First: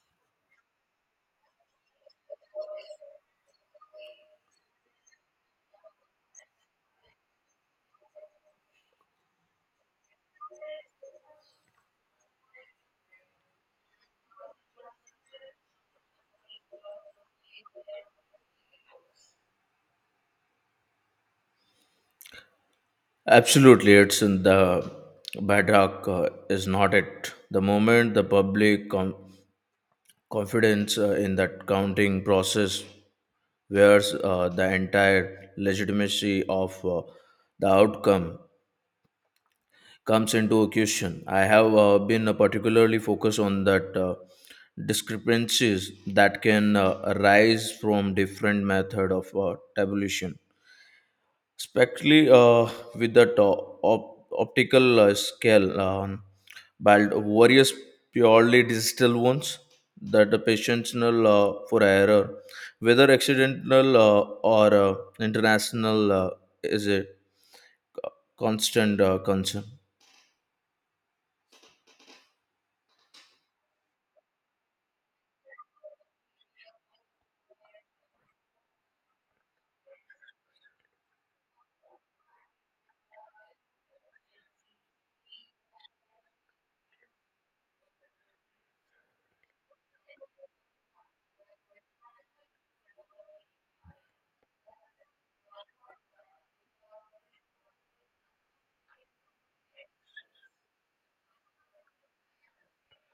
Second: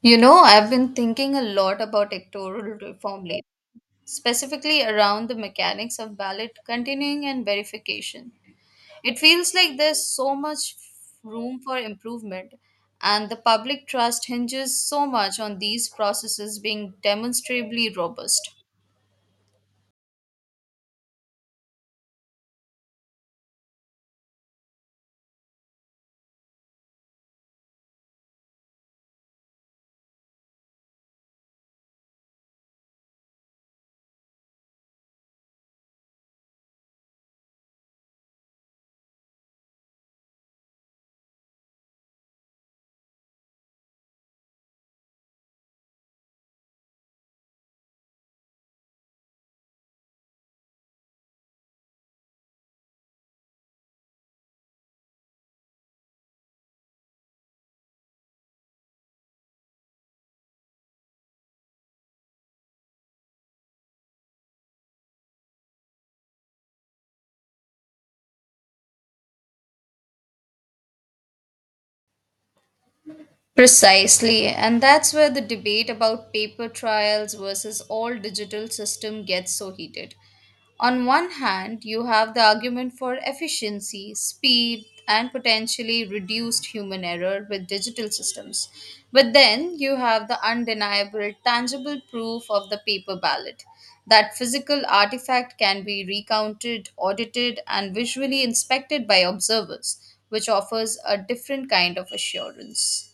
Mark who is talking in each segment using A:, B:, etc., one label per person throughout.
A: You know, I've been thinking a lot about electoral reform lately, specifically around the mechanics of ballot continuing and verification. It feels like there's so much room for improvement, and the public trust hinges so much on these processes being demonstrably robust.
B: Absolutely, it's in the bedrock, is not it. The moment the public confidence, in that counting process where's, the entire legitimacy of, the outcome comes into question. I have been particularly focused on that, discrepancies that can arise from different method of tabulation. Especially, with that optical scale, but various purely digital ones, that the patientnal, for error, whether accidental, or international, is a constant concern.
A: Precisely, and that's where the debate about paper trials versus all digital system gets so heated. On one hand, you have the argument for efficiency, speed, and potentially reduced human error with digital systems. But then you have the undeniable, tangible proof of the paper ballot. That physical artifact can be recounted, audited, and visually inspected by observers, which offers a different kind of assurance.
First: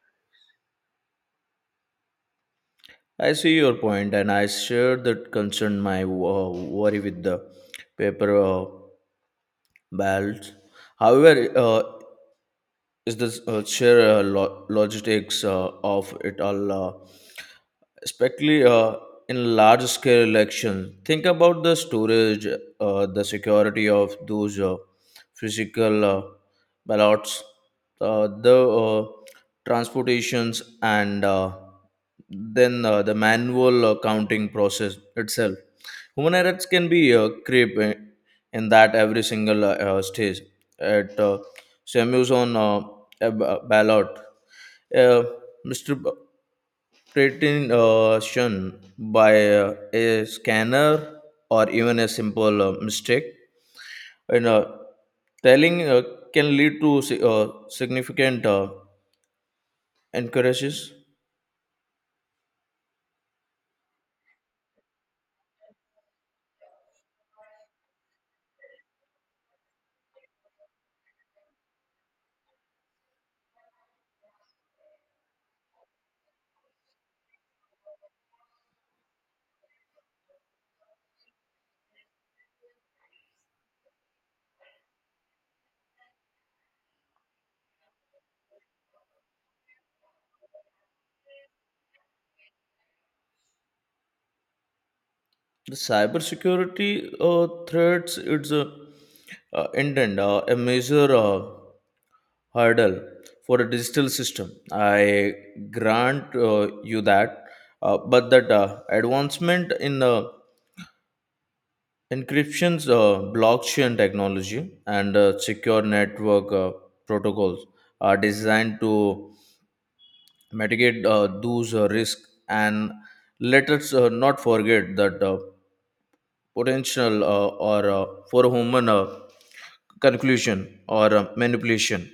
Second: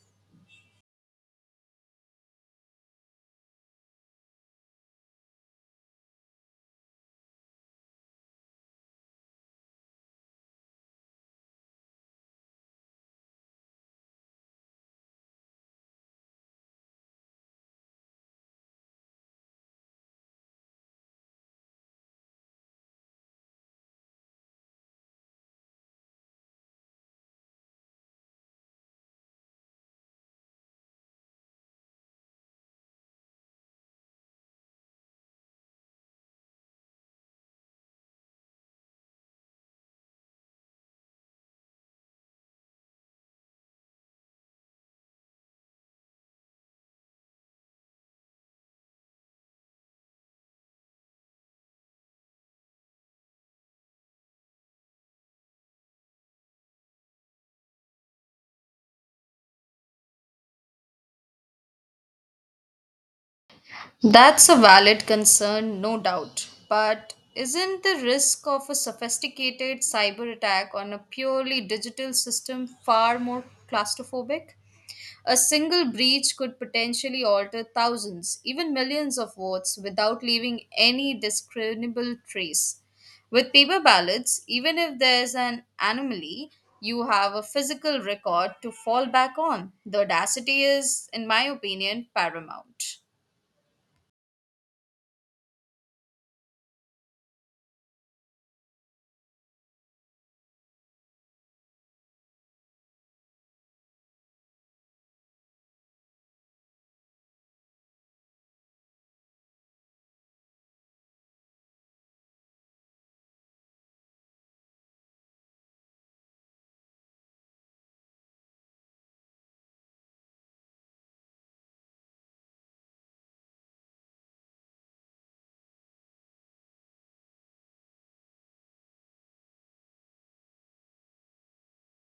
B: I see your point and I share that concern. My worry with the paper, belts, however, uh, is this, sheer, logistics of it all, especially, in large scale election. Think about the storage, the security of those physical ballots, the transportations, and then the manual counting process itself. Human errors can be creep in that every single stage. At Samuels on a ballot. Uh, Mr. Pretension by a scanner, or even a simple mistake in telling, can lead to significant increases.
A: That's a valid concern, no doubt. But isn't the risk of a sophisticated cyber attack on a purely digital system far more claustrophobic? A single breach could potentially alter thousands, even millions of votes without leaving any discernible trace. With paper ballots, even if there's an anomaly, you have a physical record to fall back on. The audacity is, in my opinion, paramount.
B: The cybersecurity threats, it's a intent, a major. Hurdle for a digital system. I grant you that, but that advancement in encryptions, blockchain technology, and secure network protocols are designed to mitigate those risks. And let us not forget that potential, or for human conclusion or manipulation.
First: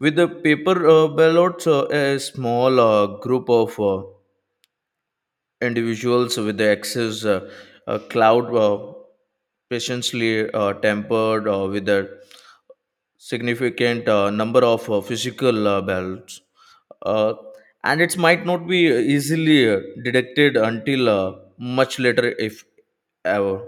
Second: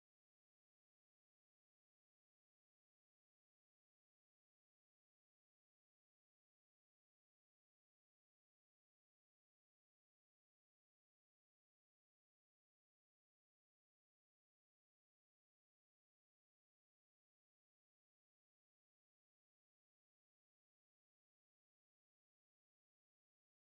B: With the paper ballots, a small group of individuals with the access, cloud patiently tempered with a significant number of physical ballots. Uh, and it might not be easily detected until much later, if ever.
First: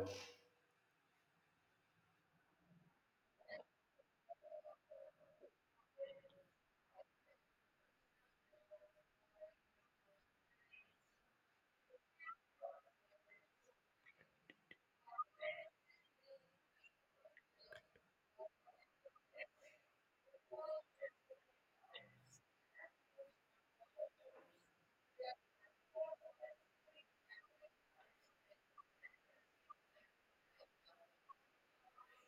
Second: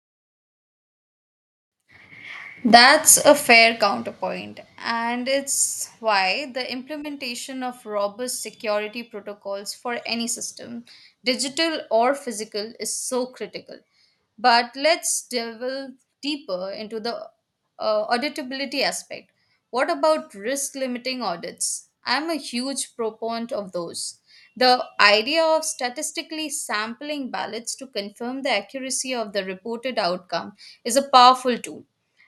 A: That's a fair counterpoint, and it's why the implementation of robust security protocols for any system, digital or physical, is so critical. But let's delve deeper into the auditability aspect. What about risk limiting audits? I'm a huge proponent of those. The idea of statistically sampling ballots to confirm the accuracy of the reported outcome is a powerful tool.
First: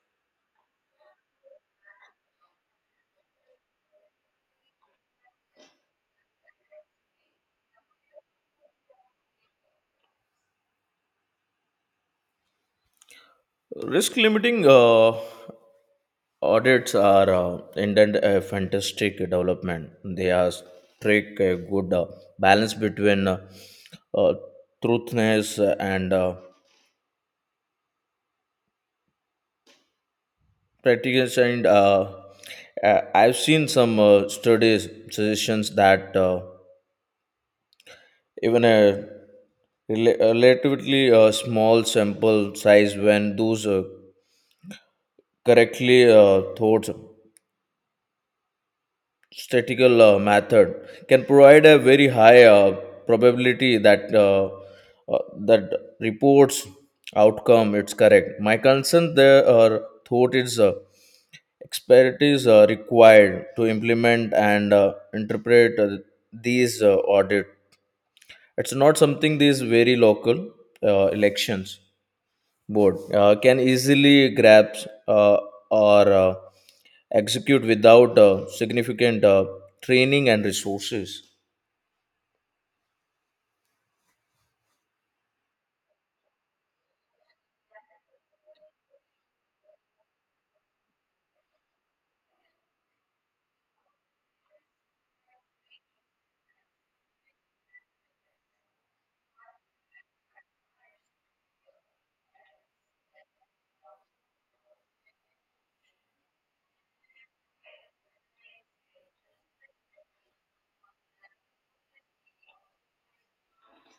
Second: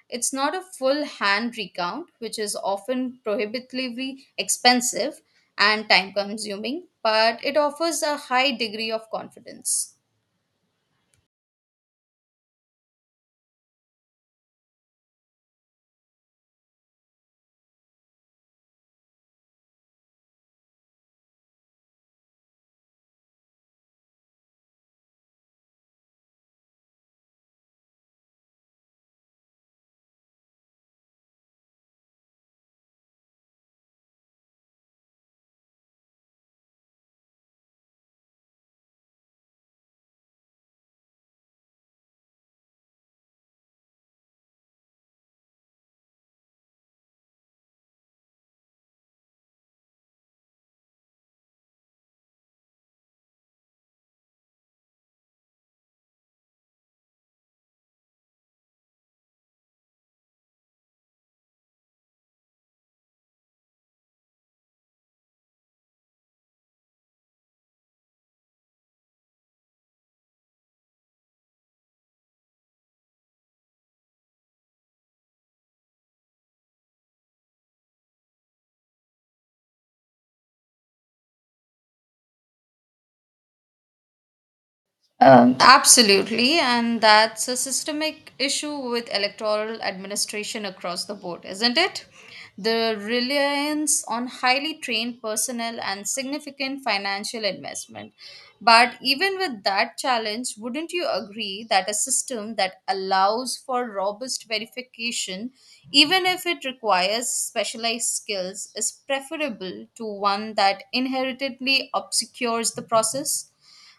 A: It's not a full hand recount, which is often prohibitively expensive and time consuming, but it offers a high degree of confidence.
B: Risk limiting audits are indeed a fantastic development. They are strike a good balance between uh, truthness and practice. And I've seen some studies suggestions that, even a relatively small sample size, when those correctly thought, statistical method can provide a very high probability that, uh, that reports outcome it's correct. My concern there or thought is expertise required to implement and interpret these audit. It's not something these very local elections board can easily grasp or execute without significant training and resources.
A: Absolutely, and that's a systemic issue with electoral administration across the board, isn't it? The reliance on highly trained personnel and significant financial investment. But even with that challenge, wouldn't you agree that a system that allows for robust verification, even if it requires specialized skills, is preferable to one that inherently obscures the process?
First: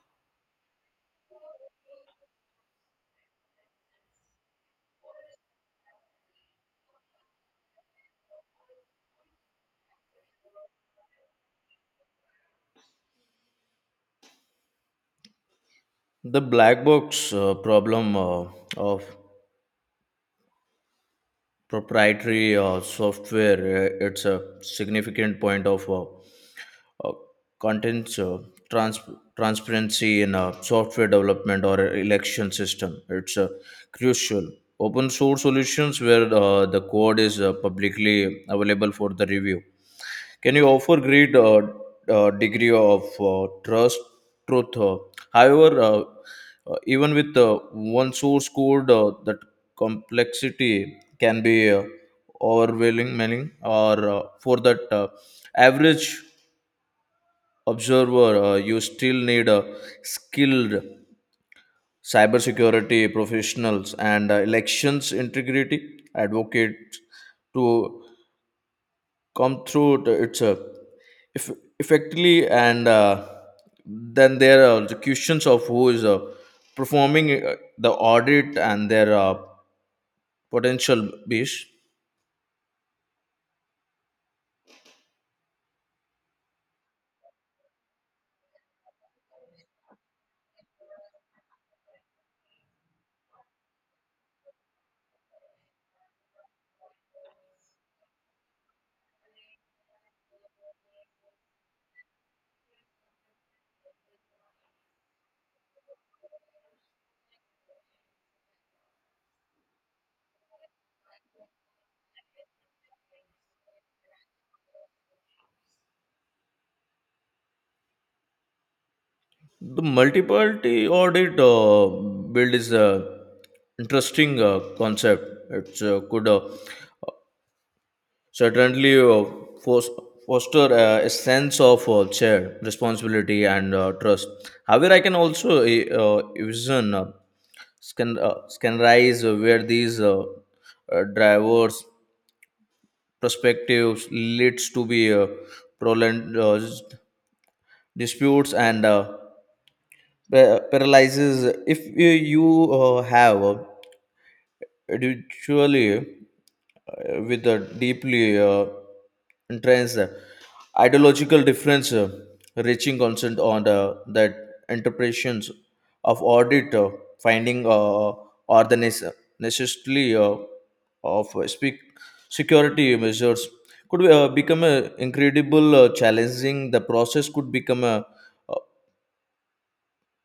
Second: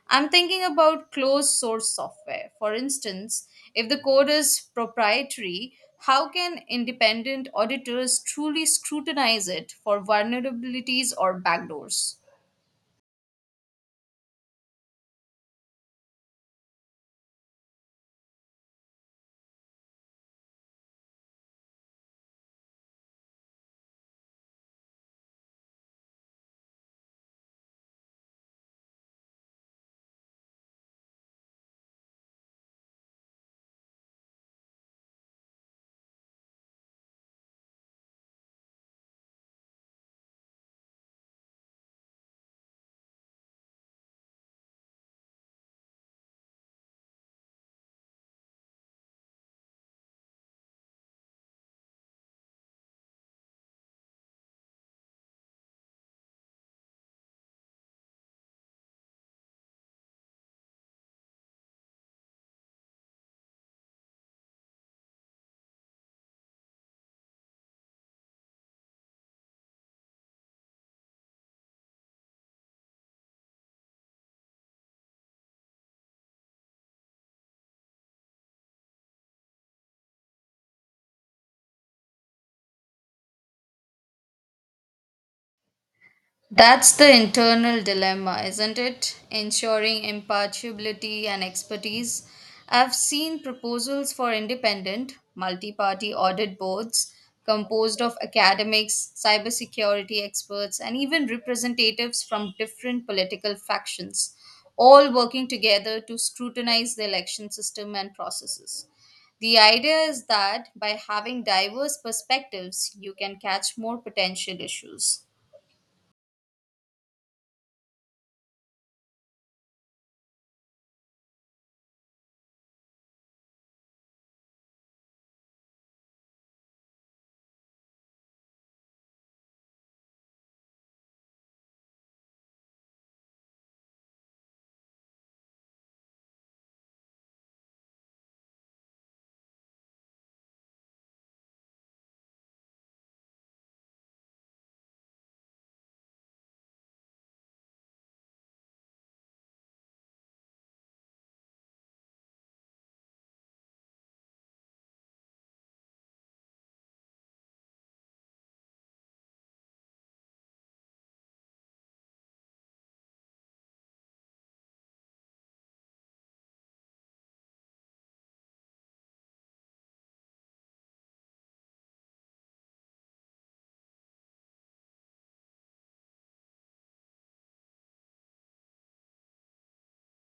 A: I'm thinking about closed source software. For instance, if the code is proprietary, how can independent auditors truly scrutinize it for vulnerabilities or backdoors?
B: The black box problem of proprietary software, it's a significant point of uh, contents, trans- transparency in software development or election system, it's crucial. Open source solutions where the code is publicly available for the review. Can you offer great degree of trust, truth? However, even with one source code, that complexity can be overwhelming, or for that average observer, you still need skilled cybersecurity professionals and elections integrity advocates to come through the, it's if effectively, and then there are the questions of who is performing the audit and their potential base.
A: That's the internal dilemma, isn't it? Ensuring impartiality and expertise. I've seen proposals for independent, multi party audit boards composed of academics, cybersecurity experts, and even representatives from different political factions, all working together to scrutinize the election system and processes. The idea is that by having diverse perspectives, you can catch more potential issues.
B: The multiparty audit build is a interesting concept. It could certainly fos- foster a sense of shared responsibility and trust. However, I can also envision can rise where these diverse perspectives leads to be prolonged disputes and paralyzes. If you have individually with a deeply entrenched ideological difference, reaching consent on the, that interpretations of audit finding, or the necessity of speak security measures could become a incredible challenging. The process could become a, uh,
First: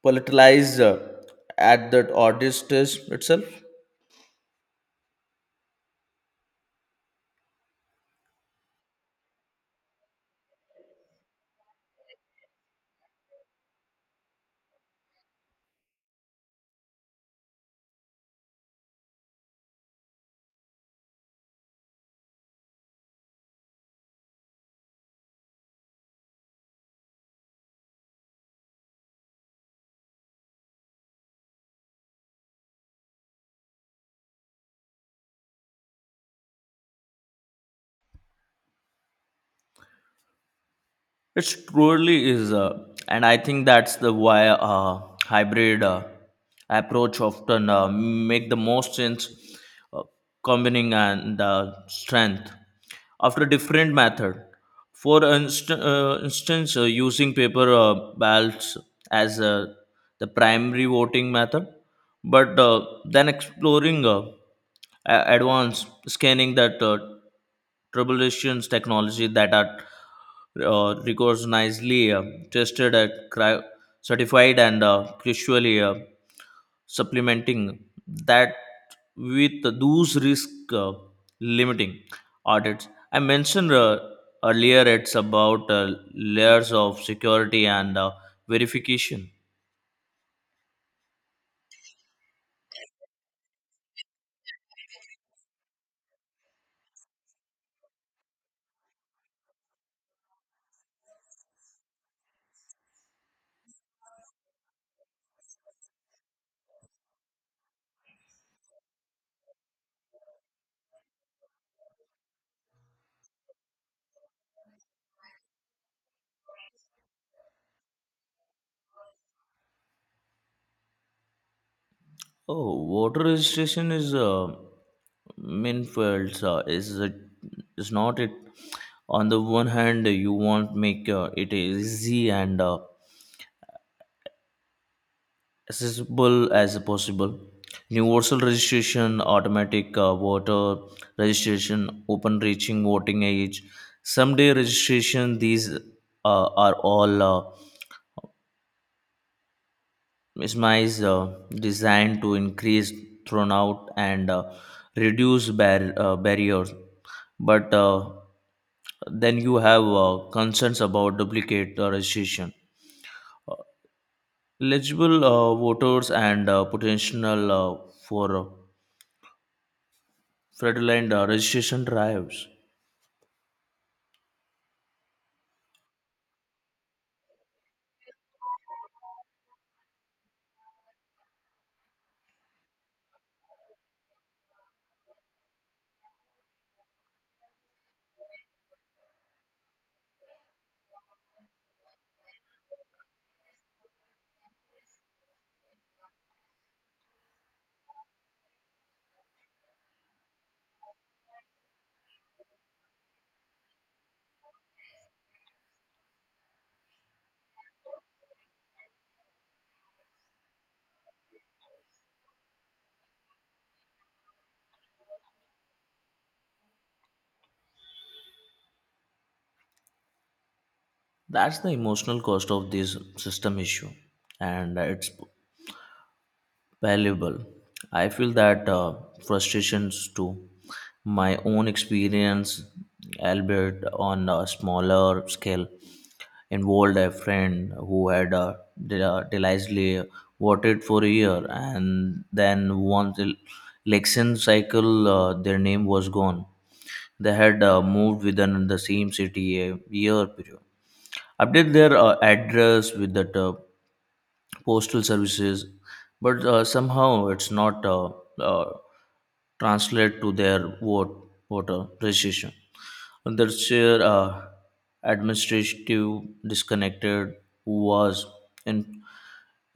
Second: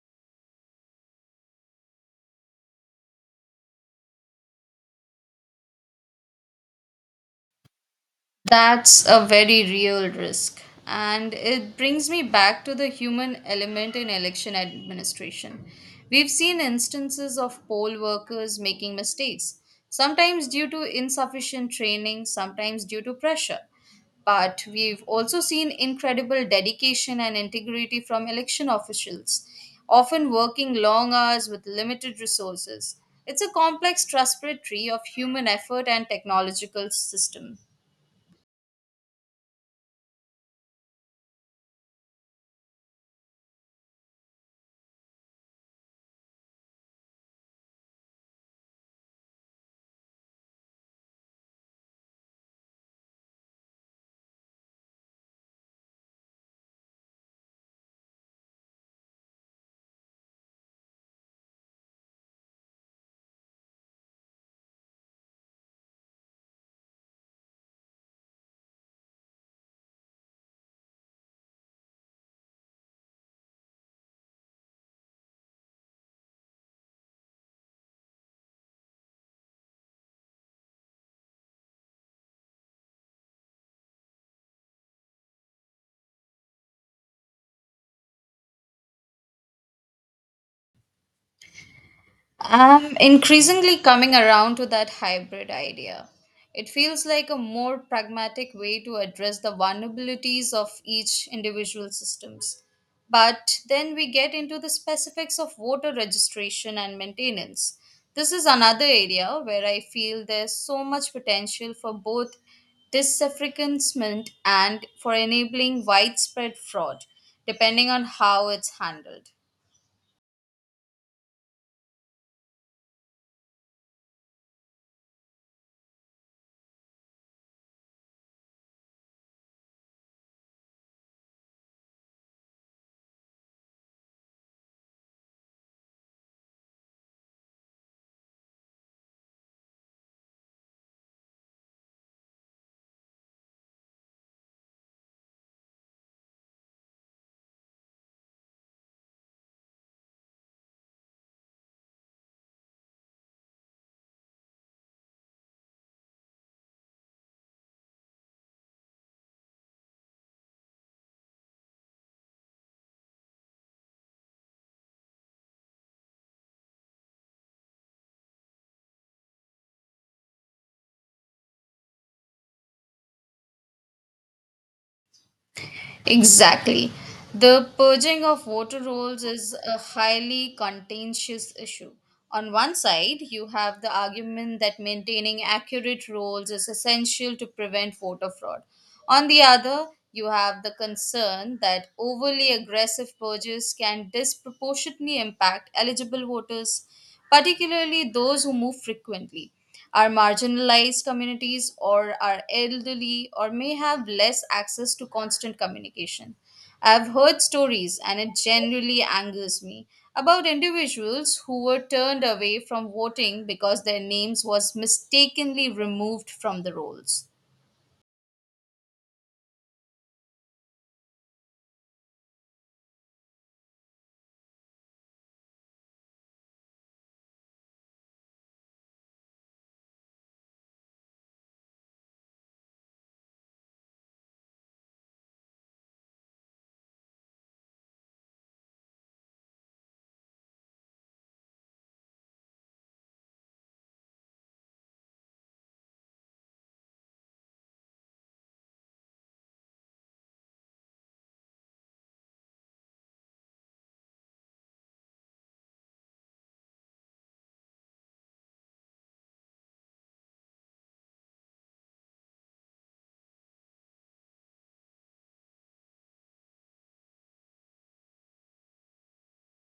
B: politicized at that audit stage itself.
A: That's a very real risk. And it brings me back to the human element in election administration. We've seen instances of poll workers making mistakes, sometimes due to insufficient training, sometimes due to pressure. But we've also seen incredible dedication and integrity from election officials, often working long hours with limited resources. It's a complex trust tree of human effort and technological system.
B: It truly is, and I think that's the why hybrid approach often make the most sense, uh, combining and strength after different method. For instance, using paper ballots as the primary voting method, but then exploring advanced scanning that. Troubleshooting technology that are recognizedly tested, at certified, and crucially, supplementing that with those risk uh, limiting audits I mentioned earlier. It's about layers of security and verification.
A: I'm increasingly coming around to that hybrid idea. It feels like a more pragmatic way to address the vulnerabilities of each individual systems. But then we get into the specifics of voter registration and maintenance. This is another area where I feel there's so much potential for both disaffranchisement and for enabling widespread fraud, depending on how it's handled.
B: Oh, voter registration is Minfields, is not it? On the one hand, you want make it easy and accessible as possible. Universal registration, automatic voter registration, open reaching voting age, someday registration. These are all. SMIs designed to increase turnout and reduce barriers, but then you have concerns about duplicate registration. Uh, Eligible voters and potential for fraudulent registration drives.
A: Exactly. The purging of water roles is a highly contentious issue. On one side, you have the argument that maintaining accurate roles is essential to prevent voter fraud. On the other, you have the concern that overly aggressive purges can disproportionately impact eligible voters, particularly those who move frequently, are marginalized communities, or are elderly, or may have less access to constant communication. I've heard stories, and it generally angers me, about individuals who were turned away from voting because their names was mistakenly removed from the rolls.
B: That's the emotional cost of this system issue, and it's valuable. I feel that frustrations too. My own experience, albeit on a smaller scale, involved a friend who had delightfully voted for a year, and then once the election cycle, their name was gone. They had moved within the same city a year period. Update their address with that postal services, but somehow it's not uh, translate to their voter registration. And the sheer administrative disconnected was in,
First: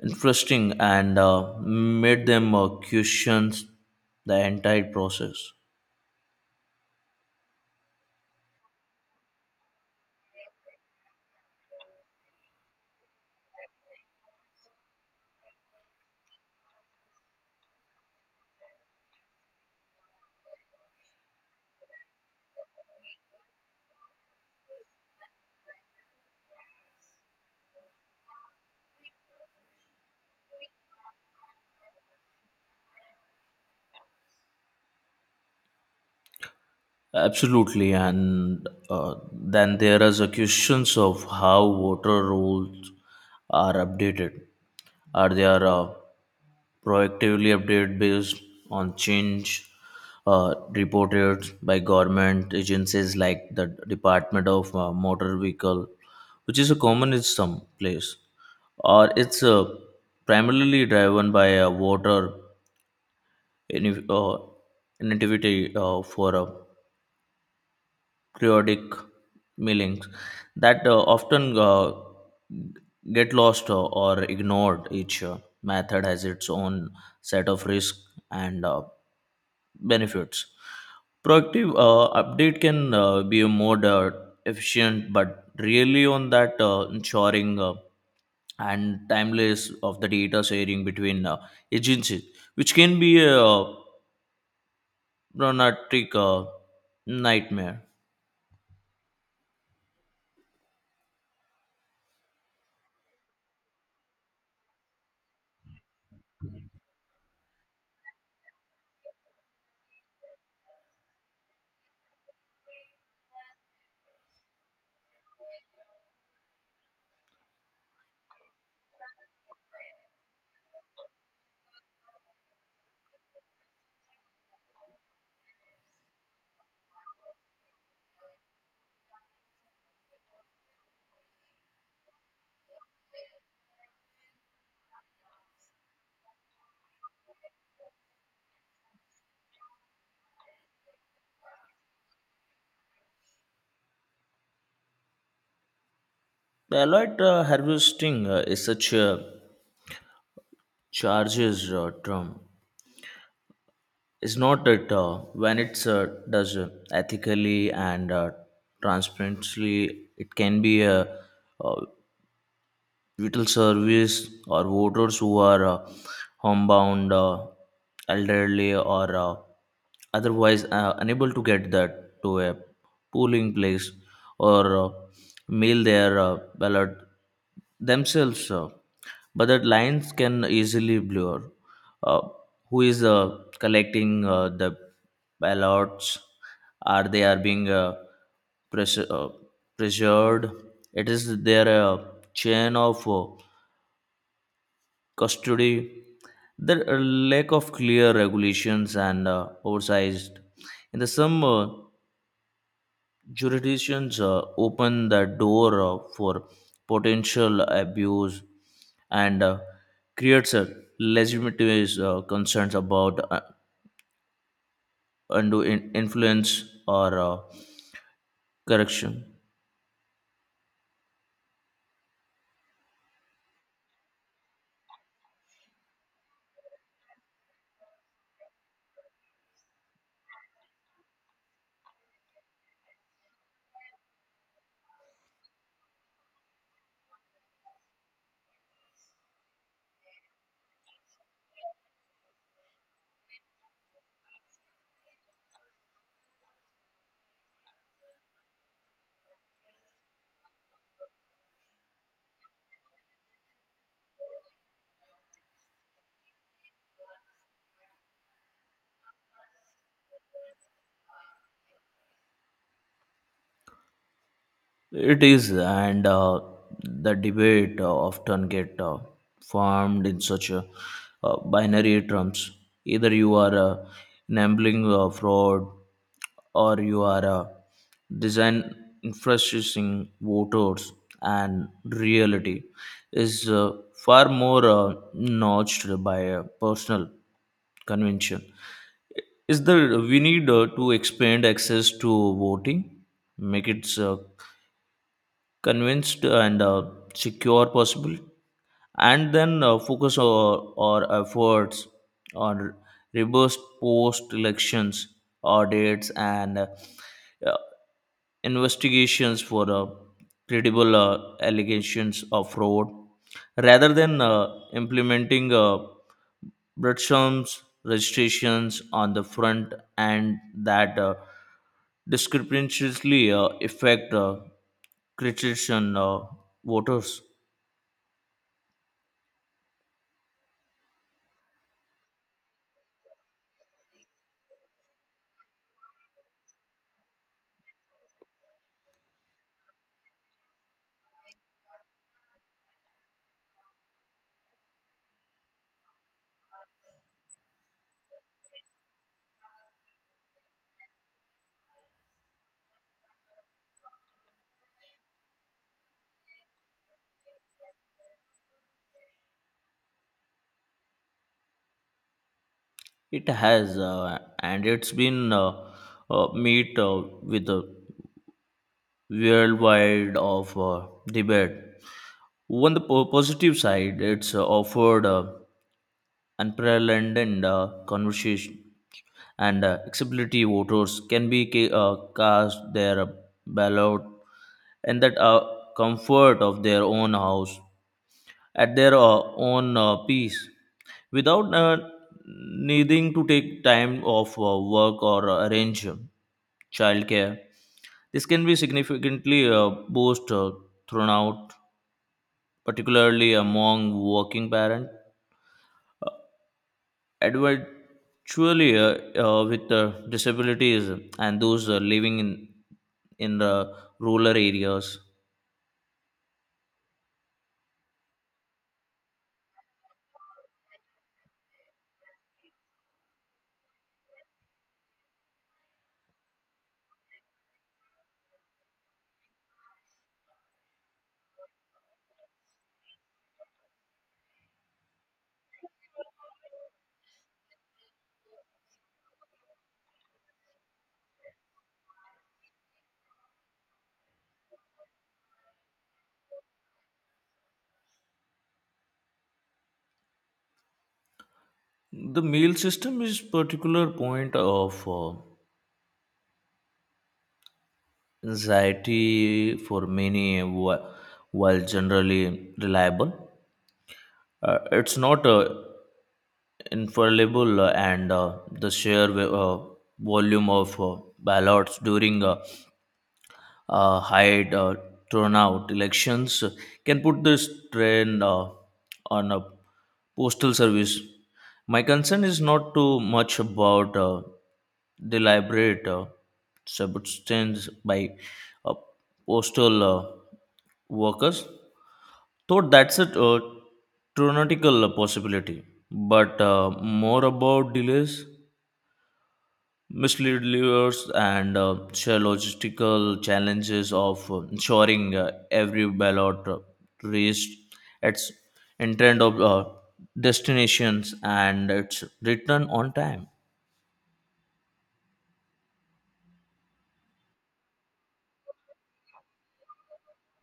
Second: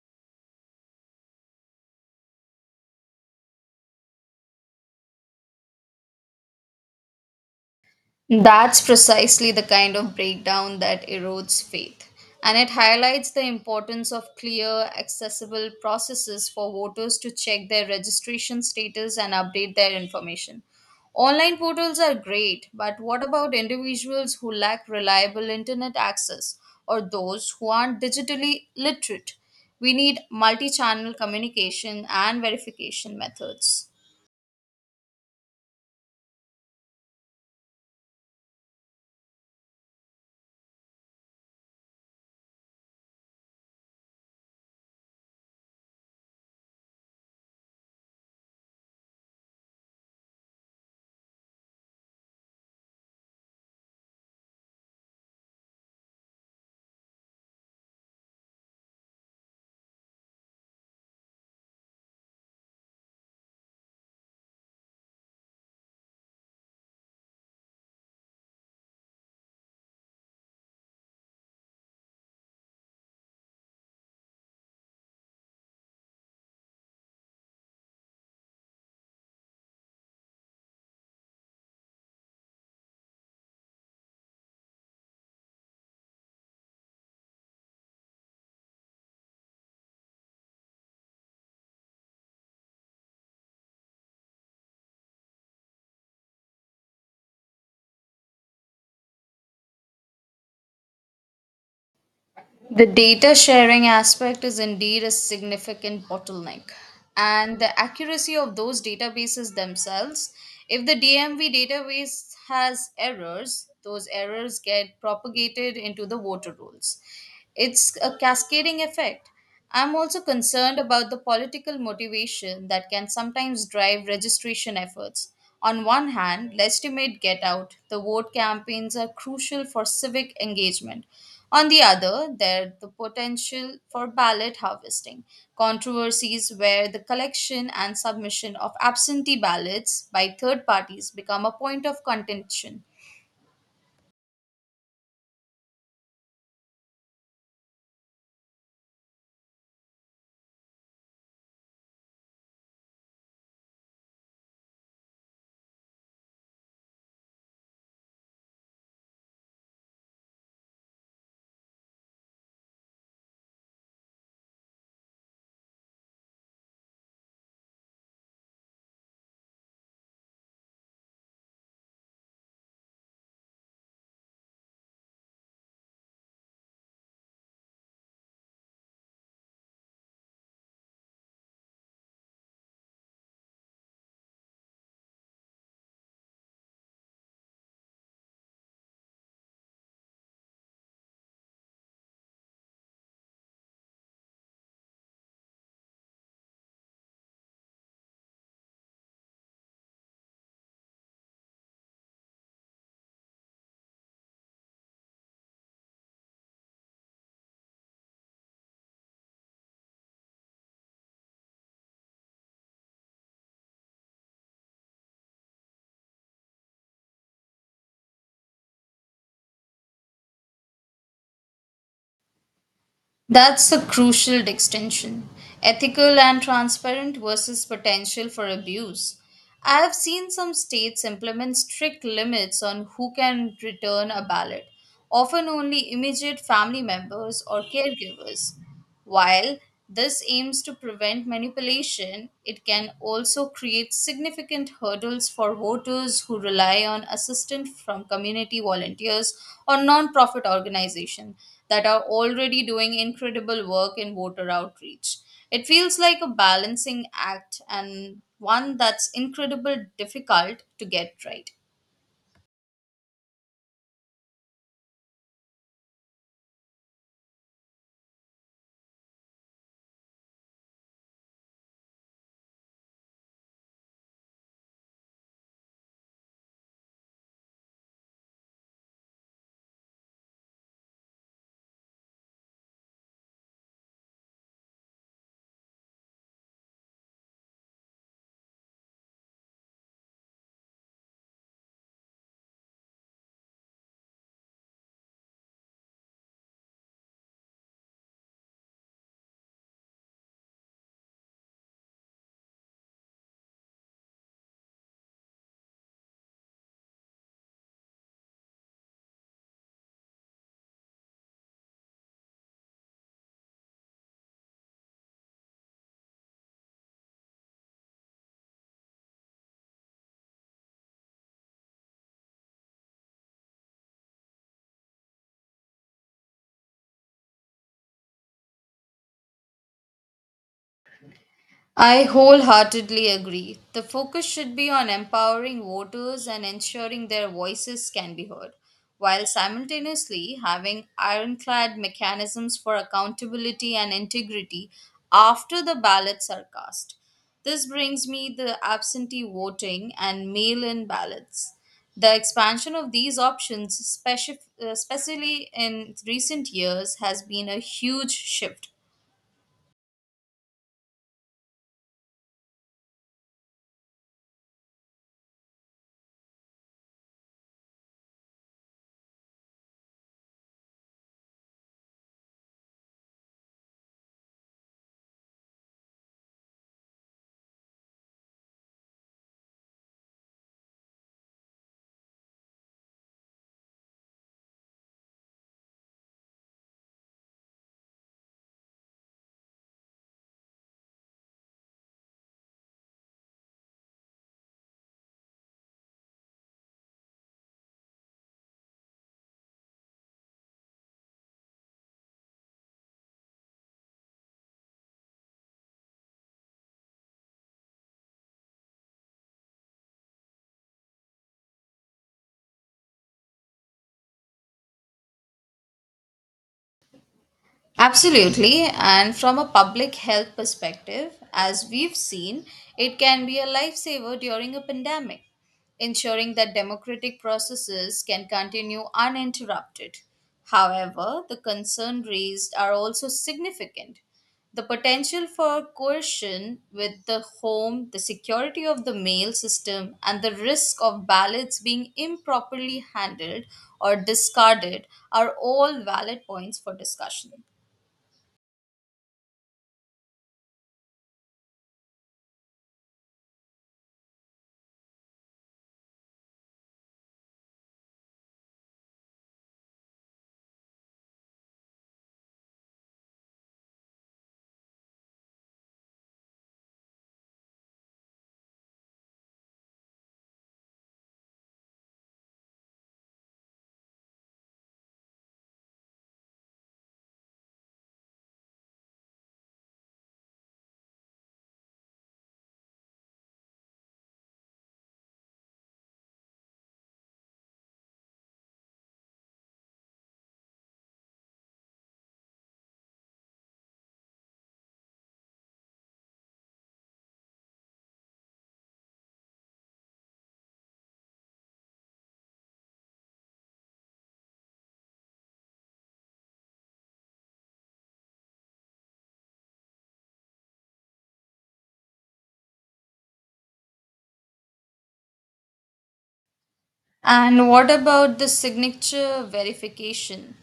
B: interesting, and made them question the entire process.
A: That's precisely the kind of breakdown that erodes faith. And it highlights the importance of clear, accessible processes for voters to check their registration status and update their information. Online portals are great, but what about individuals who lack reliable internet access or those who aren't digitally literate? We need multi channel communication and verification methods.
B: Absolutely, and then there is a questions of how voter rolls are updated. Are they are proactively update based on change reported by government agencies like the Department of Motor Vehicle, which is a common in some place, or it's primarily driven by a voter in, uh, inactivity for periodic mailings that often get lost or ignored. Each method has its own set of risks and benefits. Proactive update can be a more efficient, but really on that ensuring and timeless of the data sharing between agencies, which can be a problematic nightmare.
A: The data sharing aspect is indeed a significant bottleneck, and the accuracy of those databases themselves. If the DMV database has errors, those errors get propagated into the voter rolls. It's a cascading effect. I'm also concerned about the political motivation that can sometimes drive registration efforts. On one hand, legitimate get out, the vote campaigns are crucial for civic engagement. On the other, there the potential for ballot harvesting, controversies where the collection and submission of absentee ballots by third parties become a point of contention.
B: The alert harvesting is such a charges term. It's not that, when it's does ethically and transparently, it can be a uh, vital service or voters who are homebound, elderly, or otherwise unable to get that to a polling place or mail their ballot themselves. But that lines can easily blur, uh, who is collecting the ballots, are they are being pressure, uh, pressured. It is their chain of custody. The lack of clear regulations and oversized in the some jurisdictions open the door for potential abuse and creates a legitimate concerns about undo influence or correction.
A: That's a crucial distinction, ethical and transparent versus potential for abuse. I have seen some states implement strict limits on who can return a ballot, often only immediate family members or caregivers. While this aims to prevent manipulation, it can also create significant hurdles for voters who rely on assistance from community volunteers or non-profit organizations that are already doing incredible work in voter outreach. It feels like a balancing act and one that's incredibly difficult to get right.
B: It is, and the debate often get formed in such a, binary terms. Either you are enabling fraud, or you are design influencing voters, and reality is far more notched by personal convention. Is there we need to expand access to voting, make it convinced and secure possible, and then focus our efforts on reverse post elections audits and uh, investigations for credible allegations of fraud, rather than implementing Bretson's registrations on the front, and that discrepancies affect critics and voters.
A: I wholeheartedly agree. The focus should be on empowering voters and ensuring their voices can be heard, while simultaneously having ironclad mechanisms for accountability and integrity after the ballots are cast. This brings me the absentee voting and mail in ballots. The expansion of these options, especially in recent years, has been a huge shift.
B: It has, and it's been meet with a worldwide of debate. On the positive side, it's offered unprecedented conversation and accessibility. Voters can be cast their ballot in that comfort of their own house, at their own pace, without needing to take time off work or arrange childcare. This can be significantly boost throughout, particularly among working parents, uh, individually with disabilities, and those living in the rural areas.
A: Absolutely, and from a public health perspective, as we've seen, it can be a lifesaver during a pandemic, ensuring that democratic processes can continue uninterrupted. However, the concerns raised are also significant. The potential for coercion with the home, the security of the mail system, and the risk of ballots being improperly handled or discarded are all valid points for discussion.
B: The meal system is particular point of anxiety for many, while generally reliable, it's not infallible, and the sheer volume of ballots during high turnout elections can put this trend on a postal service. My concern is not too much about deliberate substance by uh, postal workers, though that's a theoretical possibility, but more about delays, misleaders, and share logistical challenges of ensuring every ballot reached its intended of destinations and its return on time.
A: And what about the signature verification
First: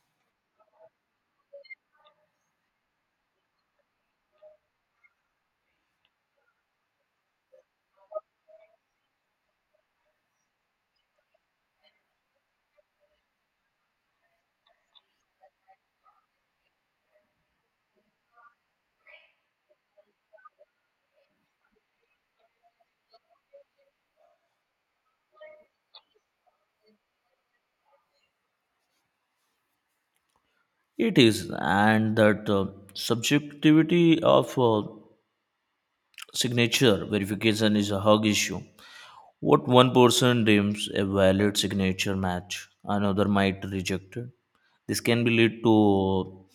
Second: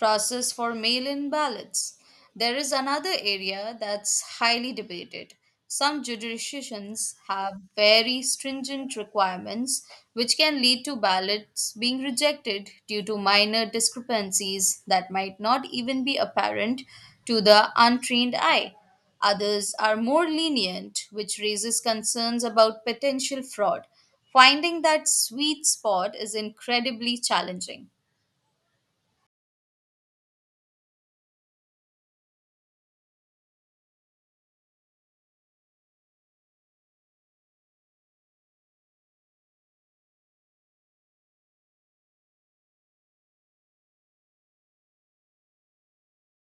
A: process for mail in ballots? There is another area that's highly debated. Some jurisdictions have very stringent requirements, which can lead to ballots being rejected due to minor discrepancies that might not even be apparent to the untrained eye. Others are more lenient, which raises concerns about potential fraud. Finding that sweet spot is incredibly challenging.
B: It is, and that subjectivity of signature verification is a hug issue. What one person deems a valid signature match, another might reject it. This can be lead to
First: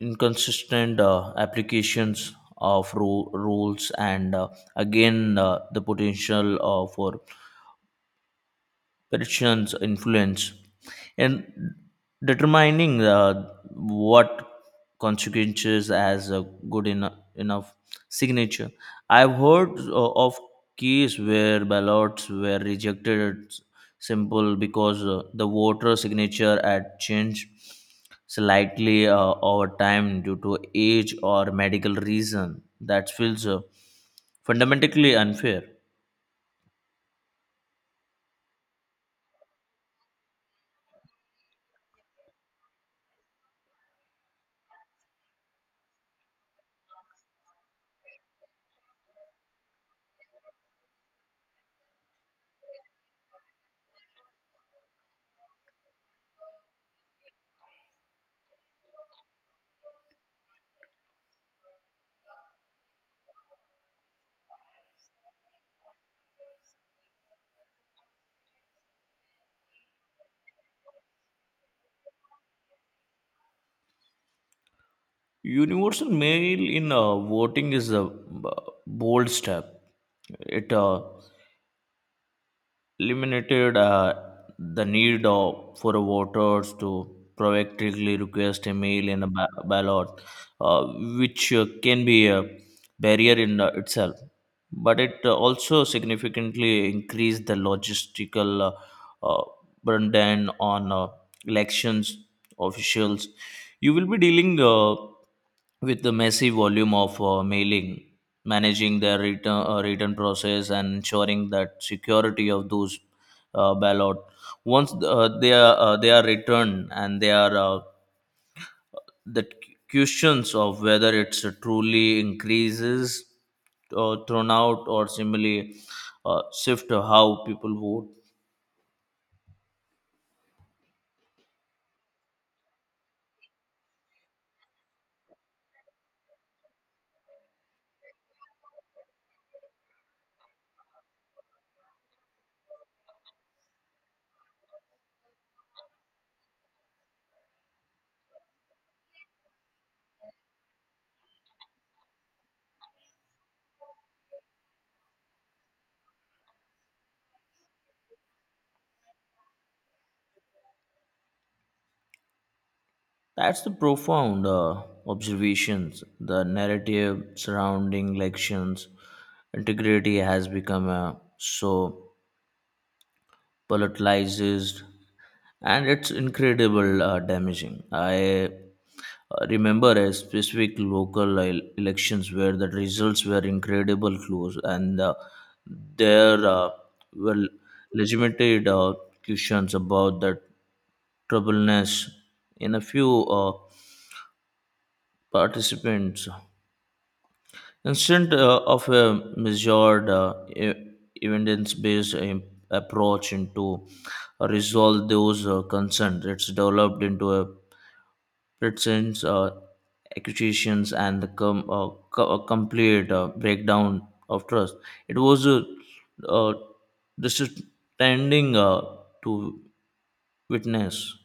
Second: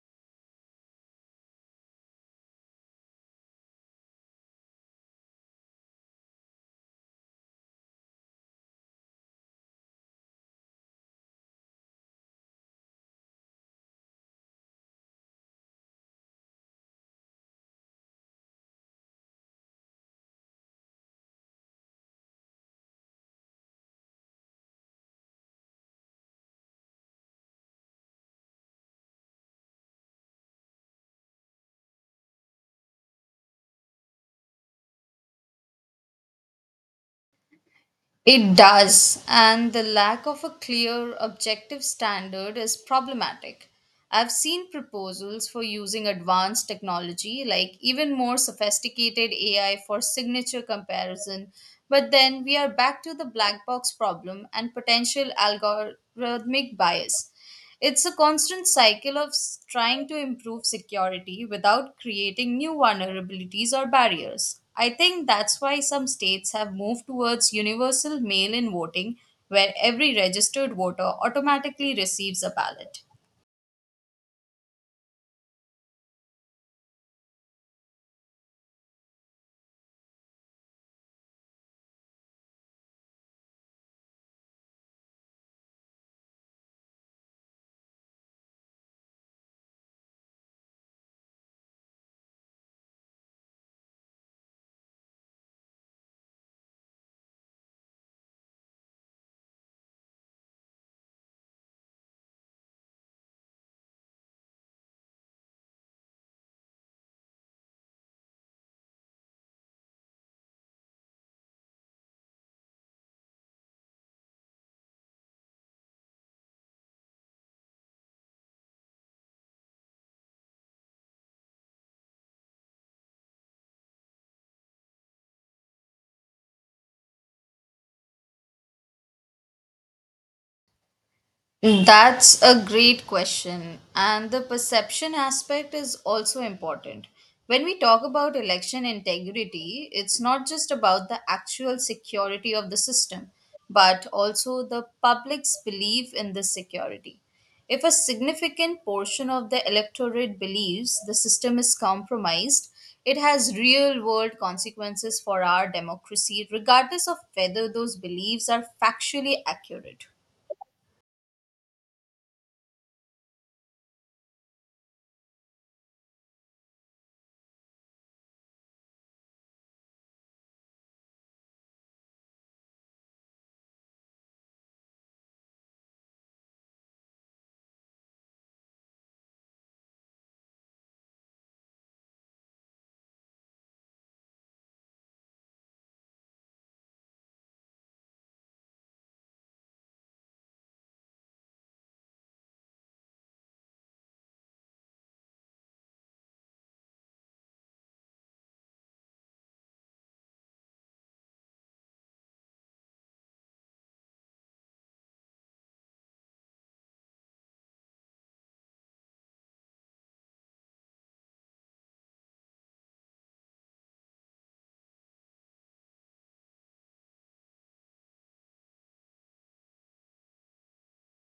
B: inconsistent applications of rules and again, the potential for Persians' influence in determining what consequences as a good enough signature. I've heard of cases where ballots were rejected simple because the voter signature had changed slightly over time due to age or medical reason. That feels fundamentally unfair.
A: It does, and the lack of a clear objective standard is problematic. I've seen proposals for using advanced technology, like even more sophisticated AI for signature comparison, but then we are back to the black box problem and potential algorithmic bias. It's a constant cycle of trying to improve security without creating new vulnerabilities or barriers. I think that's why some states have moved towards universal mail in voting, where every registered voter automatically receives a ballot.
B: Universal mail in voting is a bold step. It eliminated the for voters to proactively request a mail in a ballot, uh, which can be a barrier in itself. But it also significantly increased the logistical burden on elections officials. You will be dealing. With the massive volume of mailing, managing their return, return process, and ensuring that security of those ballot. Once they are returned and they are the questions of whether it's truly increases or thrown out or similarly shift how people vote.
A: That's a great question. And the perception aspect is also important. When we talk about election integrity, it's not just about the actual security of the system, but also the public's belief in this security. If a significant portion of the electorate believes the system is compromised, it has real world consequences for our democracy, regardless of whether those beliefs are factually accurate.
B: That's the profound observations. The narrative surrounding elections integrity has become so politicized, and it's incredible damaging. I remember a specific local elections where the results were incredible close, and there were legitimate questions about the troubleness in a few. Participants. Instead of a measured evidence based approach into resolve those concerns, it's developed into a presence accusations and the complete breakdown of trust. It was a uh, uh, disheartening to witness.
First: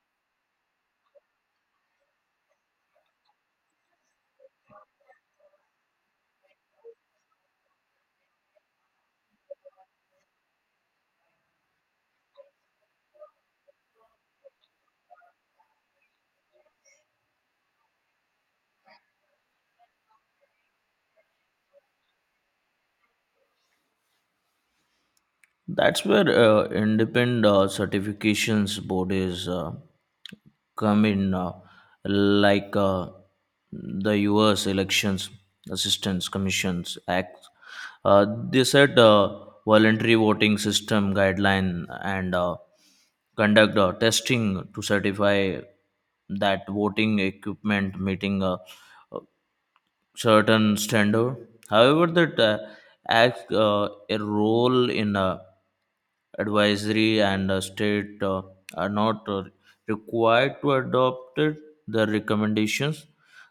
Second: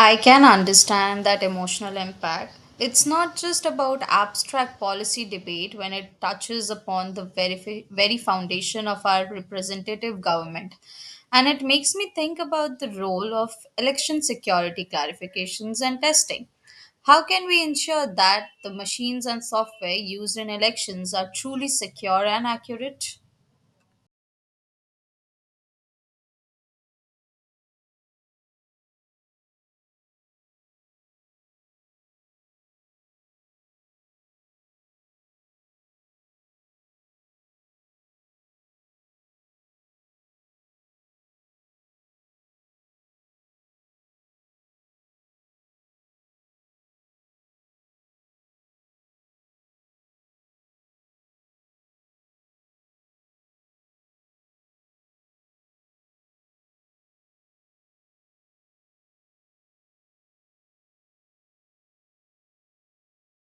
A: I can understand that emotional impact. It's not just about abstract policy debate when it touches upon the very foundation of our representative government. And it makes me think about the role of election security clarifications and testing. How can we ensure that the machines and software used in elections are truly secure and accurate?
B: That's where independent certifications board is come in, like the U.S. Elections Assistance Commissions Act. They set voluntary voting system guideline and conduct testing to certify that voting equipment meeting certain standard. However, that acts a role in advisory and state are not required to adopt it, the recommendations.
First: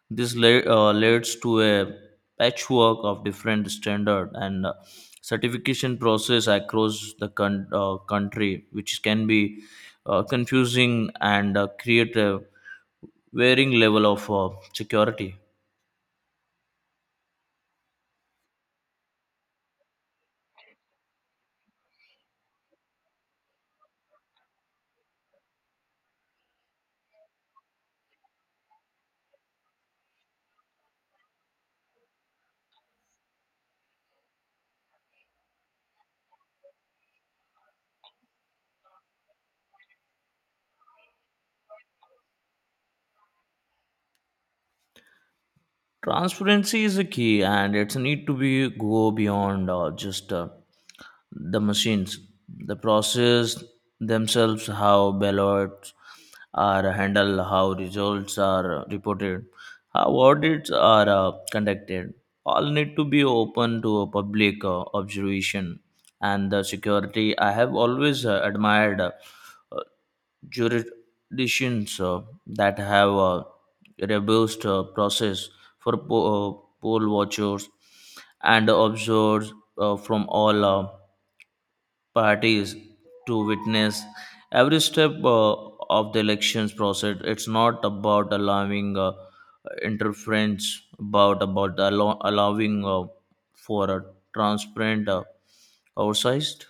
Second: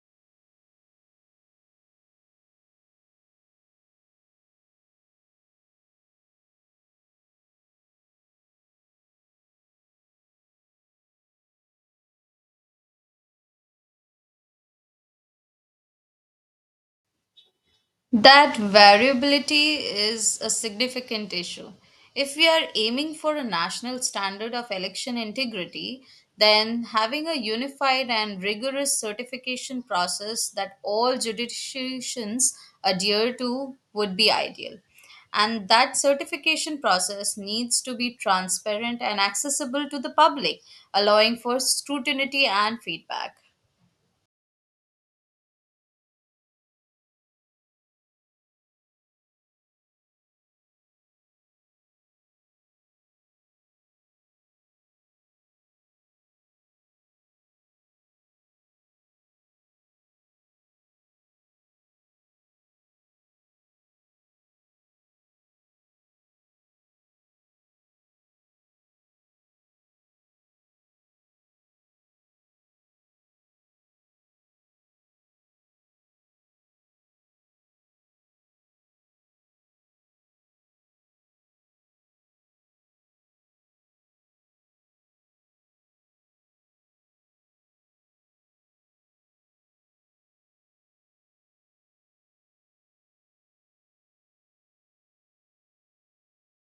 B: This leads to a patchwork of different standard and certification process across the country, which can be confusing and create a varying level of security.
A: That variability is a significant issue. If we are aiming for a national standard of election integrity, then having a unified and rigorous certification process that all jurisdictions adhere to would be ideal. And that certification process needs to be transparent and accessible to the public, allowing for scrutiny and feedback.
B: Transparency is a key, and it's a need to be go beyond just the machines, the process themselves, how ballots are handled, how results are reported, how audits are conducted, all need to be open to a public observation and the security. I have always admired jurisdictions that have a robust process for poll watchers and observers from all parties to witness every step of the elections process. It's not about allowing interference, allowing for a transparent oversight.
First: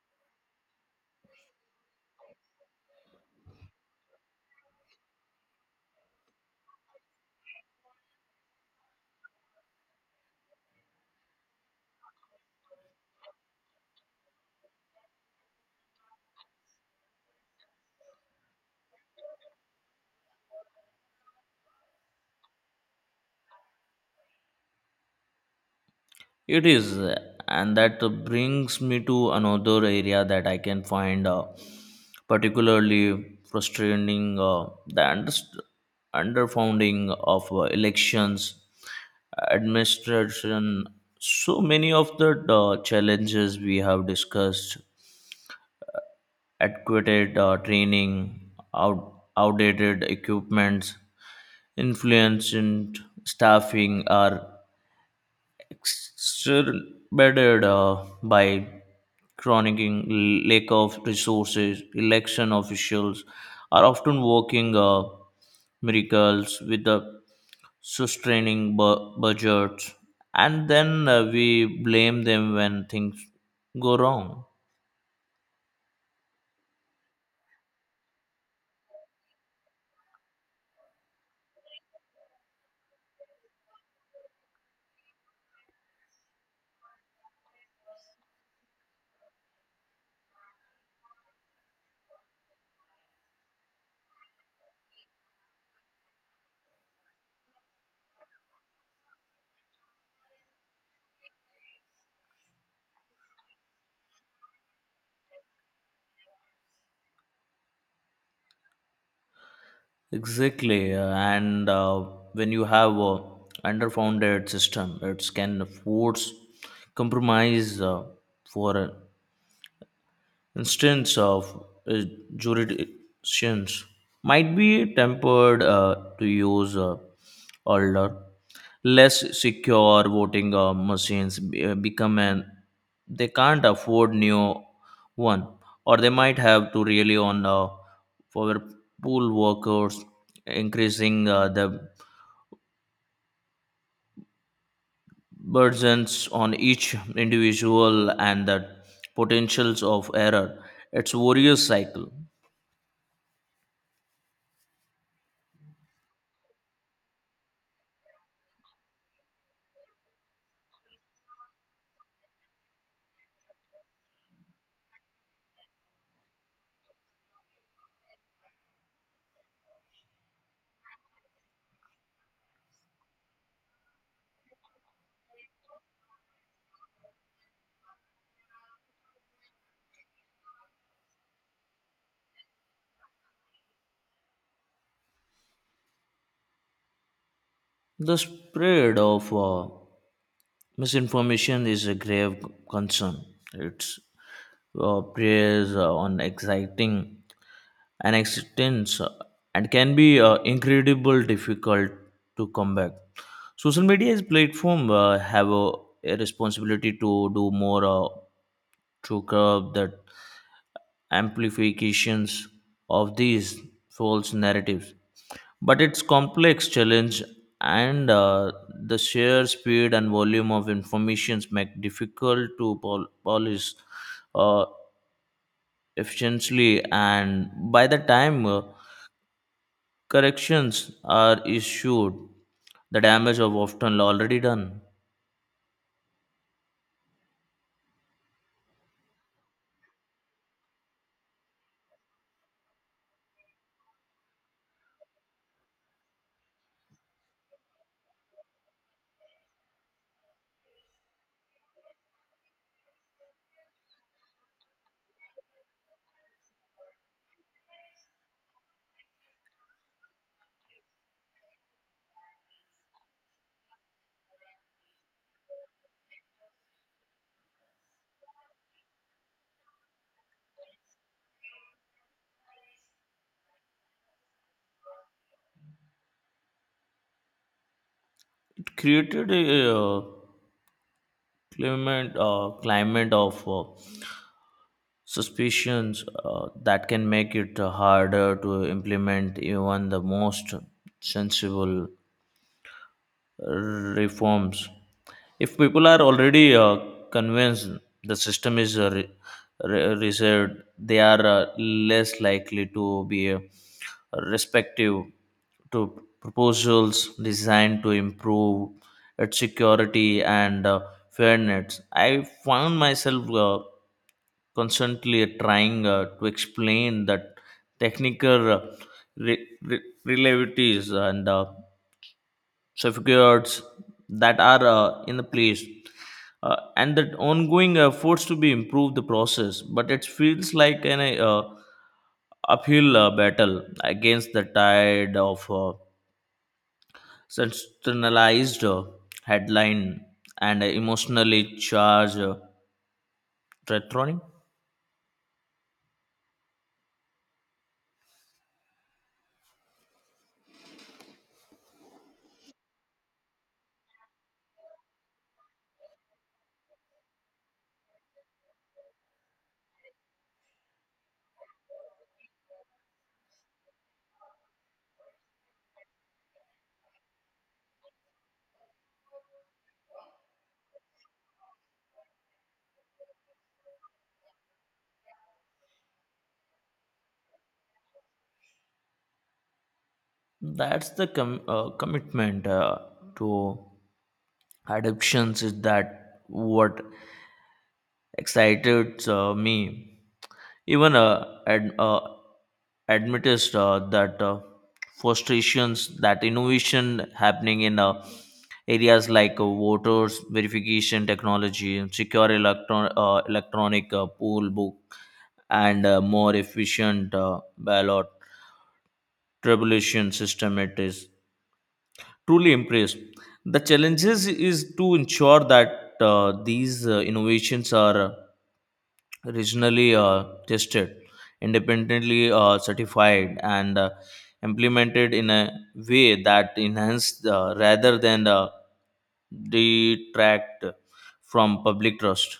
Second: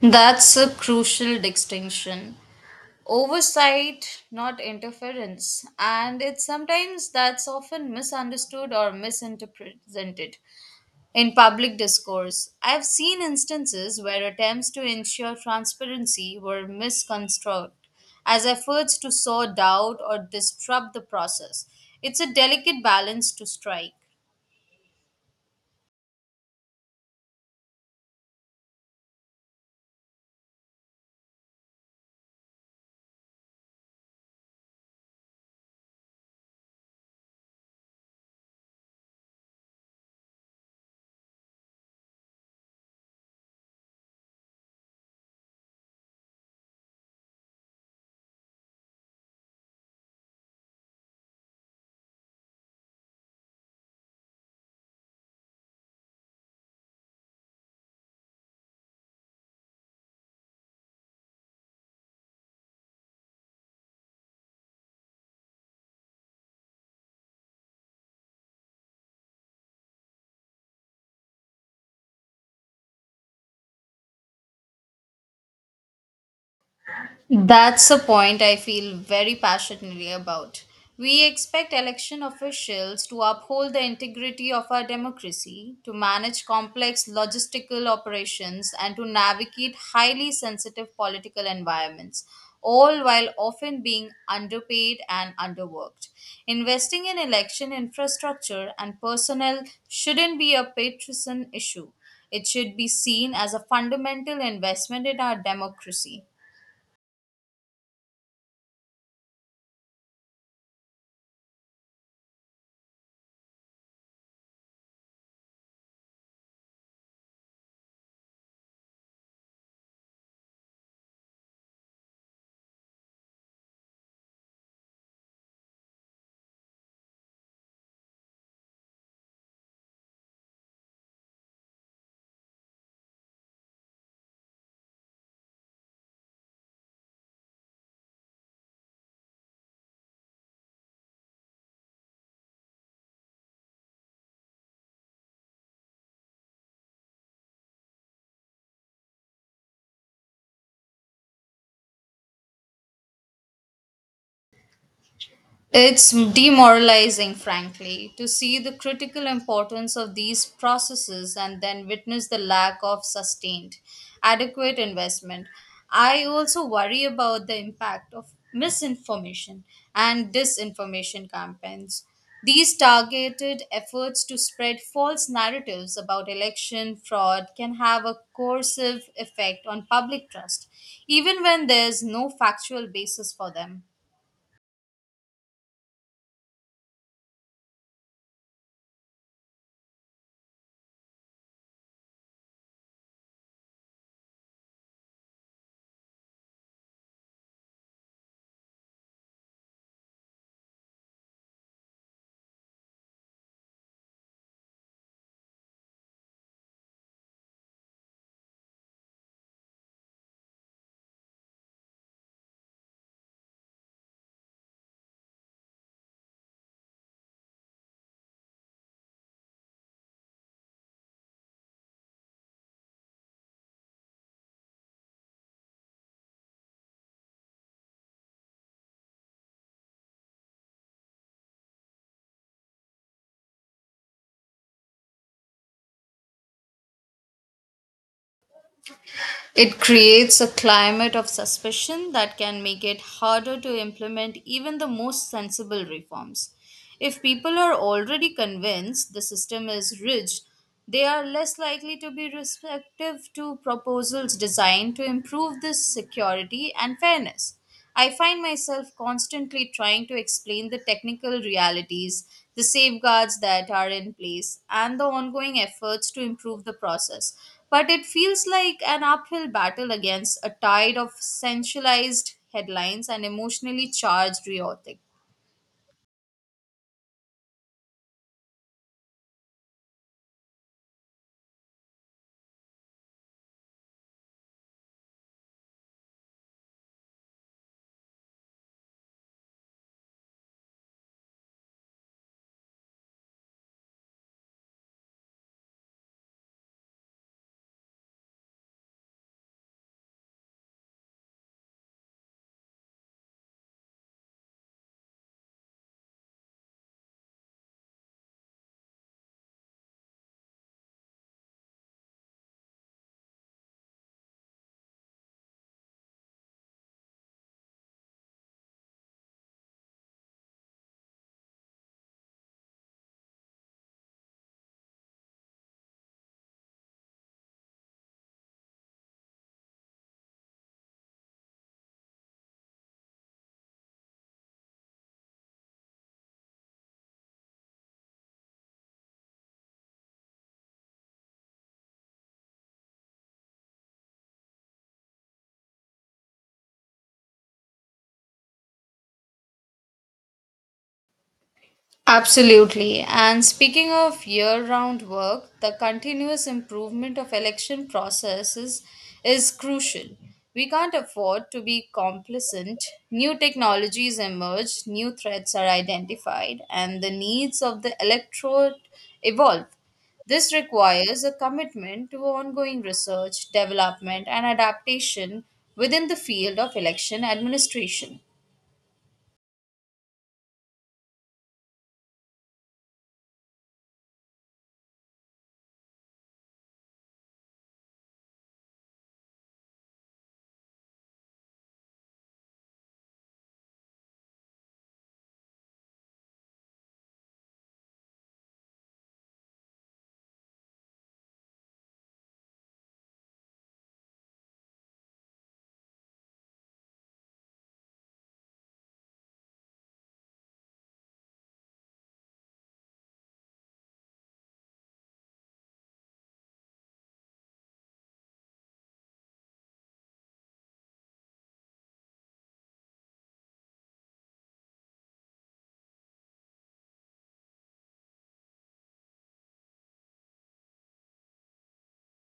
A: That's a crucial distinction. Oversight, not interference. And it's sometimes that's often misunderstood or misinterpreted in public discourse. I've seen instances where attempts to ensure transparency were misconstrued as efforts to sow doubt or disrupt the process. It's a delicate balance to strike.
B: It is, and that brings me to another area that I can find particularly frustrating, the underfunding of elections administration. So many of the challenges we have discussed: adequate training, outdated equipment, influenced staffing, are exacerbated by chronicing lack of resources. Election officials are often working miracles with the sustaining budgets, and then we blame them when things go wrong.
A: That's a point I feel very passionately about. We expect election officials to uphold the integrity of our democracy, to manage complex logistical operations, and to navigate highly sensitive political environments, all while often being underpaid and underworked. Investing in election infrastructure and personnel shouldn't be a partisan issue. It should be seen as a fundamental investment in our democracy.
B: Exactly, and when you have a underfunded system, it can force compromise. For instance of uh, jurisdictions might be tempered to use older, less secure voting machines become an they can't afford new one, or they might have to rely on for pool workers, increasing the burdens on each individual and the potentials of error. It's a warrior cycle.
A: It's demoralizing, frankly, to see the critical importance of these processes and then witness the lack of sustained, adequate investment. I also worry about the impact of misinformation and disinformation campaigns. These targeted efforts to spread false narratives about election fraud can have a coercive effect on public trust, even when there's no factual basis for them.
B: The spread of misinformation is a grave concern. It preys on exciting an existence, and can be incredibly difficult to combat. Social media as platform have a responsibility to do more to curb that amplifications of these false narratives. But its complex challenge and the sheer speed and volume of information make difficult to polish uh, efficiently. And by the time corrections are issued, the damage of often already done.
A: It creates a climate of suspicion that can make it harder to implement even the most sensible reforms. If people are already convinced the system is rigid, they are less likely to be receptive to proposals designed to improve this security and fairness. I find myself constantly trying to explain the technical realities, the safeguards that are in place, and the ongoing efforts to improve the process. But it feels like an uphill battle against a tide of sensationalized headlines and emotionally charged rhetoric.
B: It created a climate of suspicions that can make it harder to implement even the most sensible reforms. If people are already convinced the system is reserved, they are less likely to be respective to proposals designed to improve its security and fairness. I found myself constantly trying to explain that technical relativities and safeguards that are in the place and that ongoing efforts to be improved the process, but it feels like an uphill battle against the tide of sensationalized headline and emotionally charged retronic.
A: Absolutely. And speaking of year-round work, the continuous improvement of election processes is crucial. We can't afford to be complacent. New technologies emerge, new threats are identified, and the needs of the electorate evolve. This requires a commitment to ongoing research, development, and adaptation within the field of election administration.
B: That's the commitment to adoptions is that what excited me. Even admitted that frustrations that innovation happening in areas like voters verification technology, secure electronic poll book, and more efficient ballot tribulation system. It is truly impressed. The challenges is to ensure that these innovations are regionally tested, independently certified, and implemented in a way that enhanced rather than detract from public trust.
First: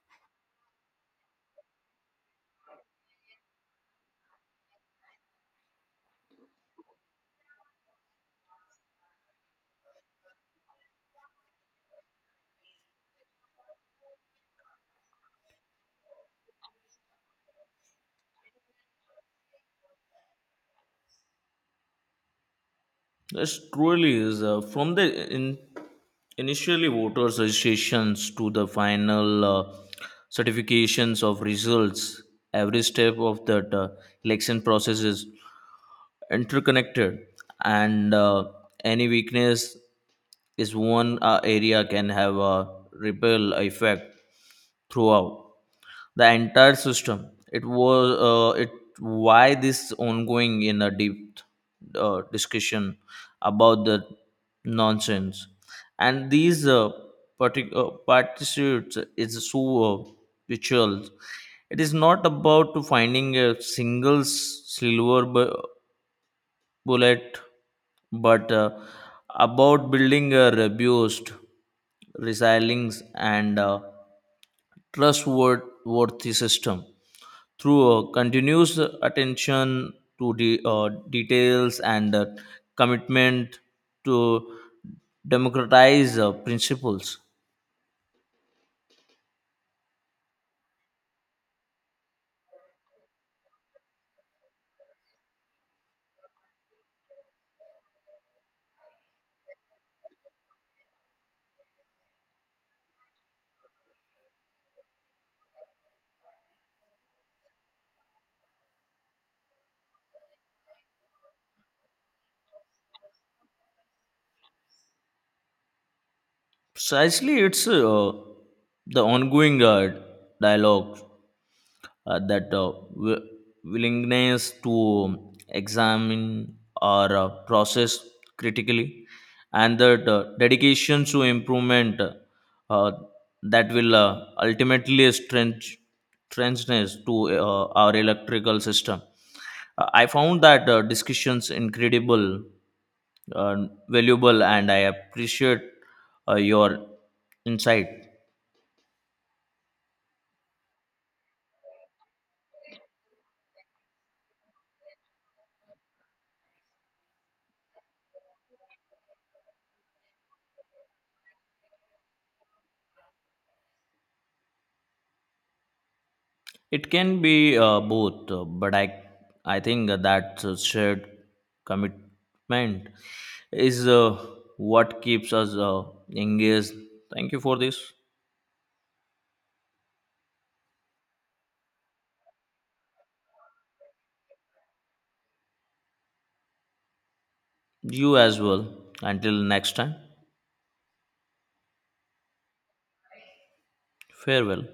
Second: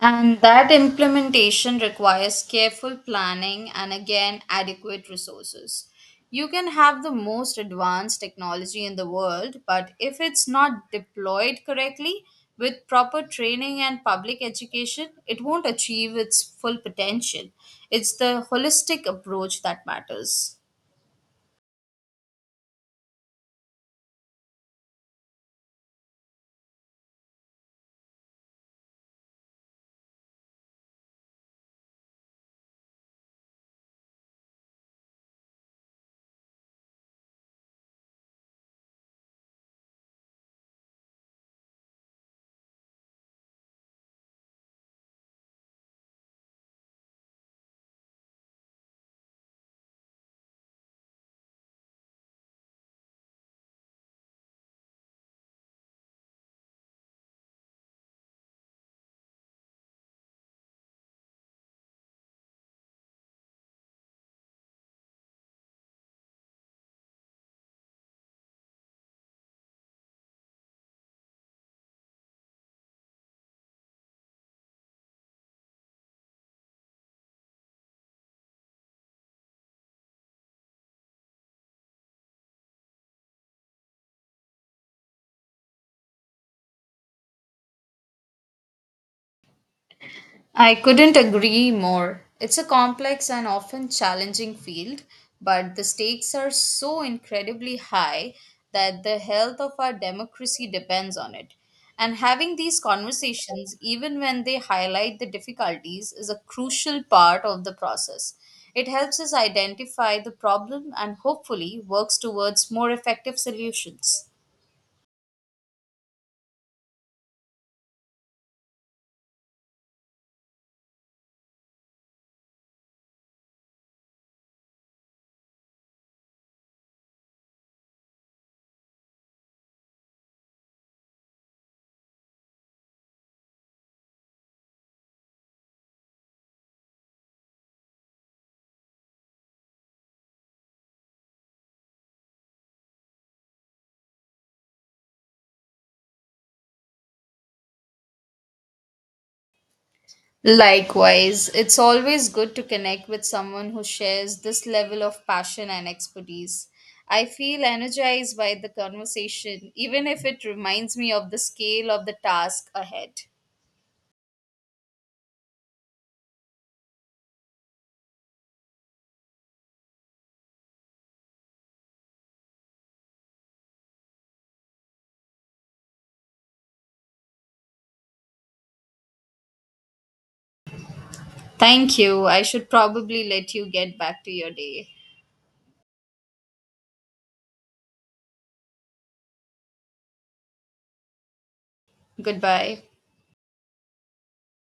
A: And that implementation requires careful planning and again adequate resources. You can have the most advanced technology in the world, but if it's not deployed correctly with proper training and public education, it won't achieve its full potential. It's the holistic approach that matters.
B: This truly is, initially voters' registrations to the final certifications of results. Every step of that election process is interconnected, and any weakness is one area can have a ripple effect throughout the entire system. It was it why this ongoing in a deep discussion about the nonsense and these particular participants is so visual. It is not about to finding a single bullet, but about building a robust, resilient, and trustworthy system through a continuous attention to the details and commitment to democratize principles.
A: I couldn't agree more. It's a complex and often challenging field, but the stakes are so incredibly high that the health of our democracy depends on it. And having these conversations, even when they highlight the difficulties, is a crucial part of the process. It helps us identify the problem and hopefully works towards more effective solutions.
B: Precisely, it's the ongoing dialogue, that willingness to examine or process critically, and that dedication to improvement, uh, that will ultimately strengthen to our electrical system. I found that discussions incredible uh, valuable, and I appreciate your insight.
A: Likewise, it's always good to connect with someone who shares this level of passion and expertise. I feel energized by the conversation, even if it reminds me of the scale of the task ahead.
B: It can be both, but I think that shared commitment is what keeps us engaged. Thank you for this.
A: Thank you. I should probably let you get back to your day.
B: You as well. Until next time,
A: Goodbye.
B: farewell.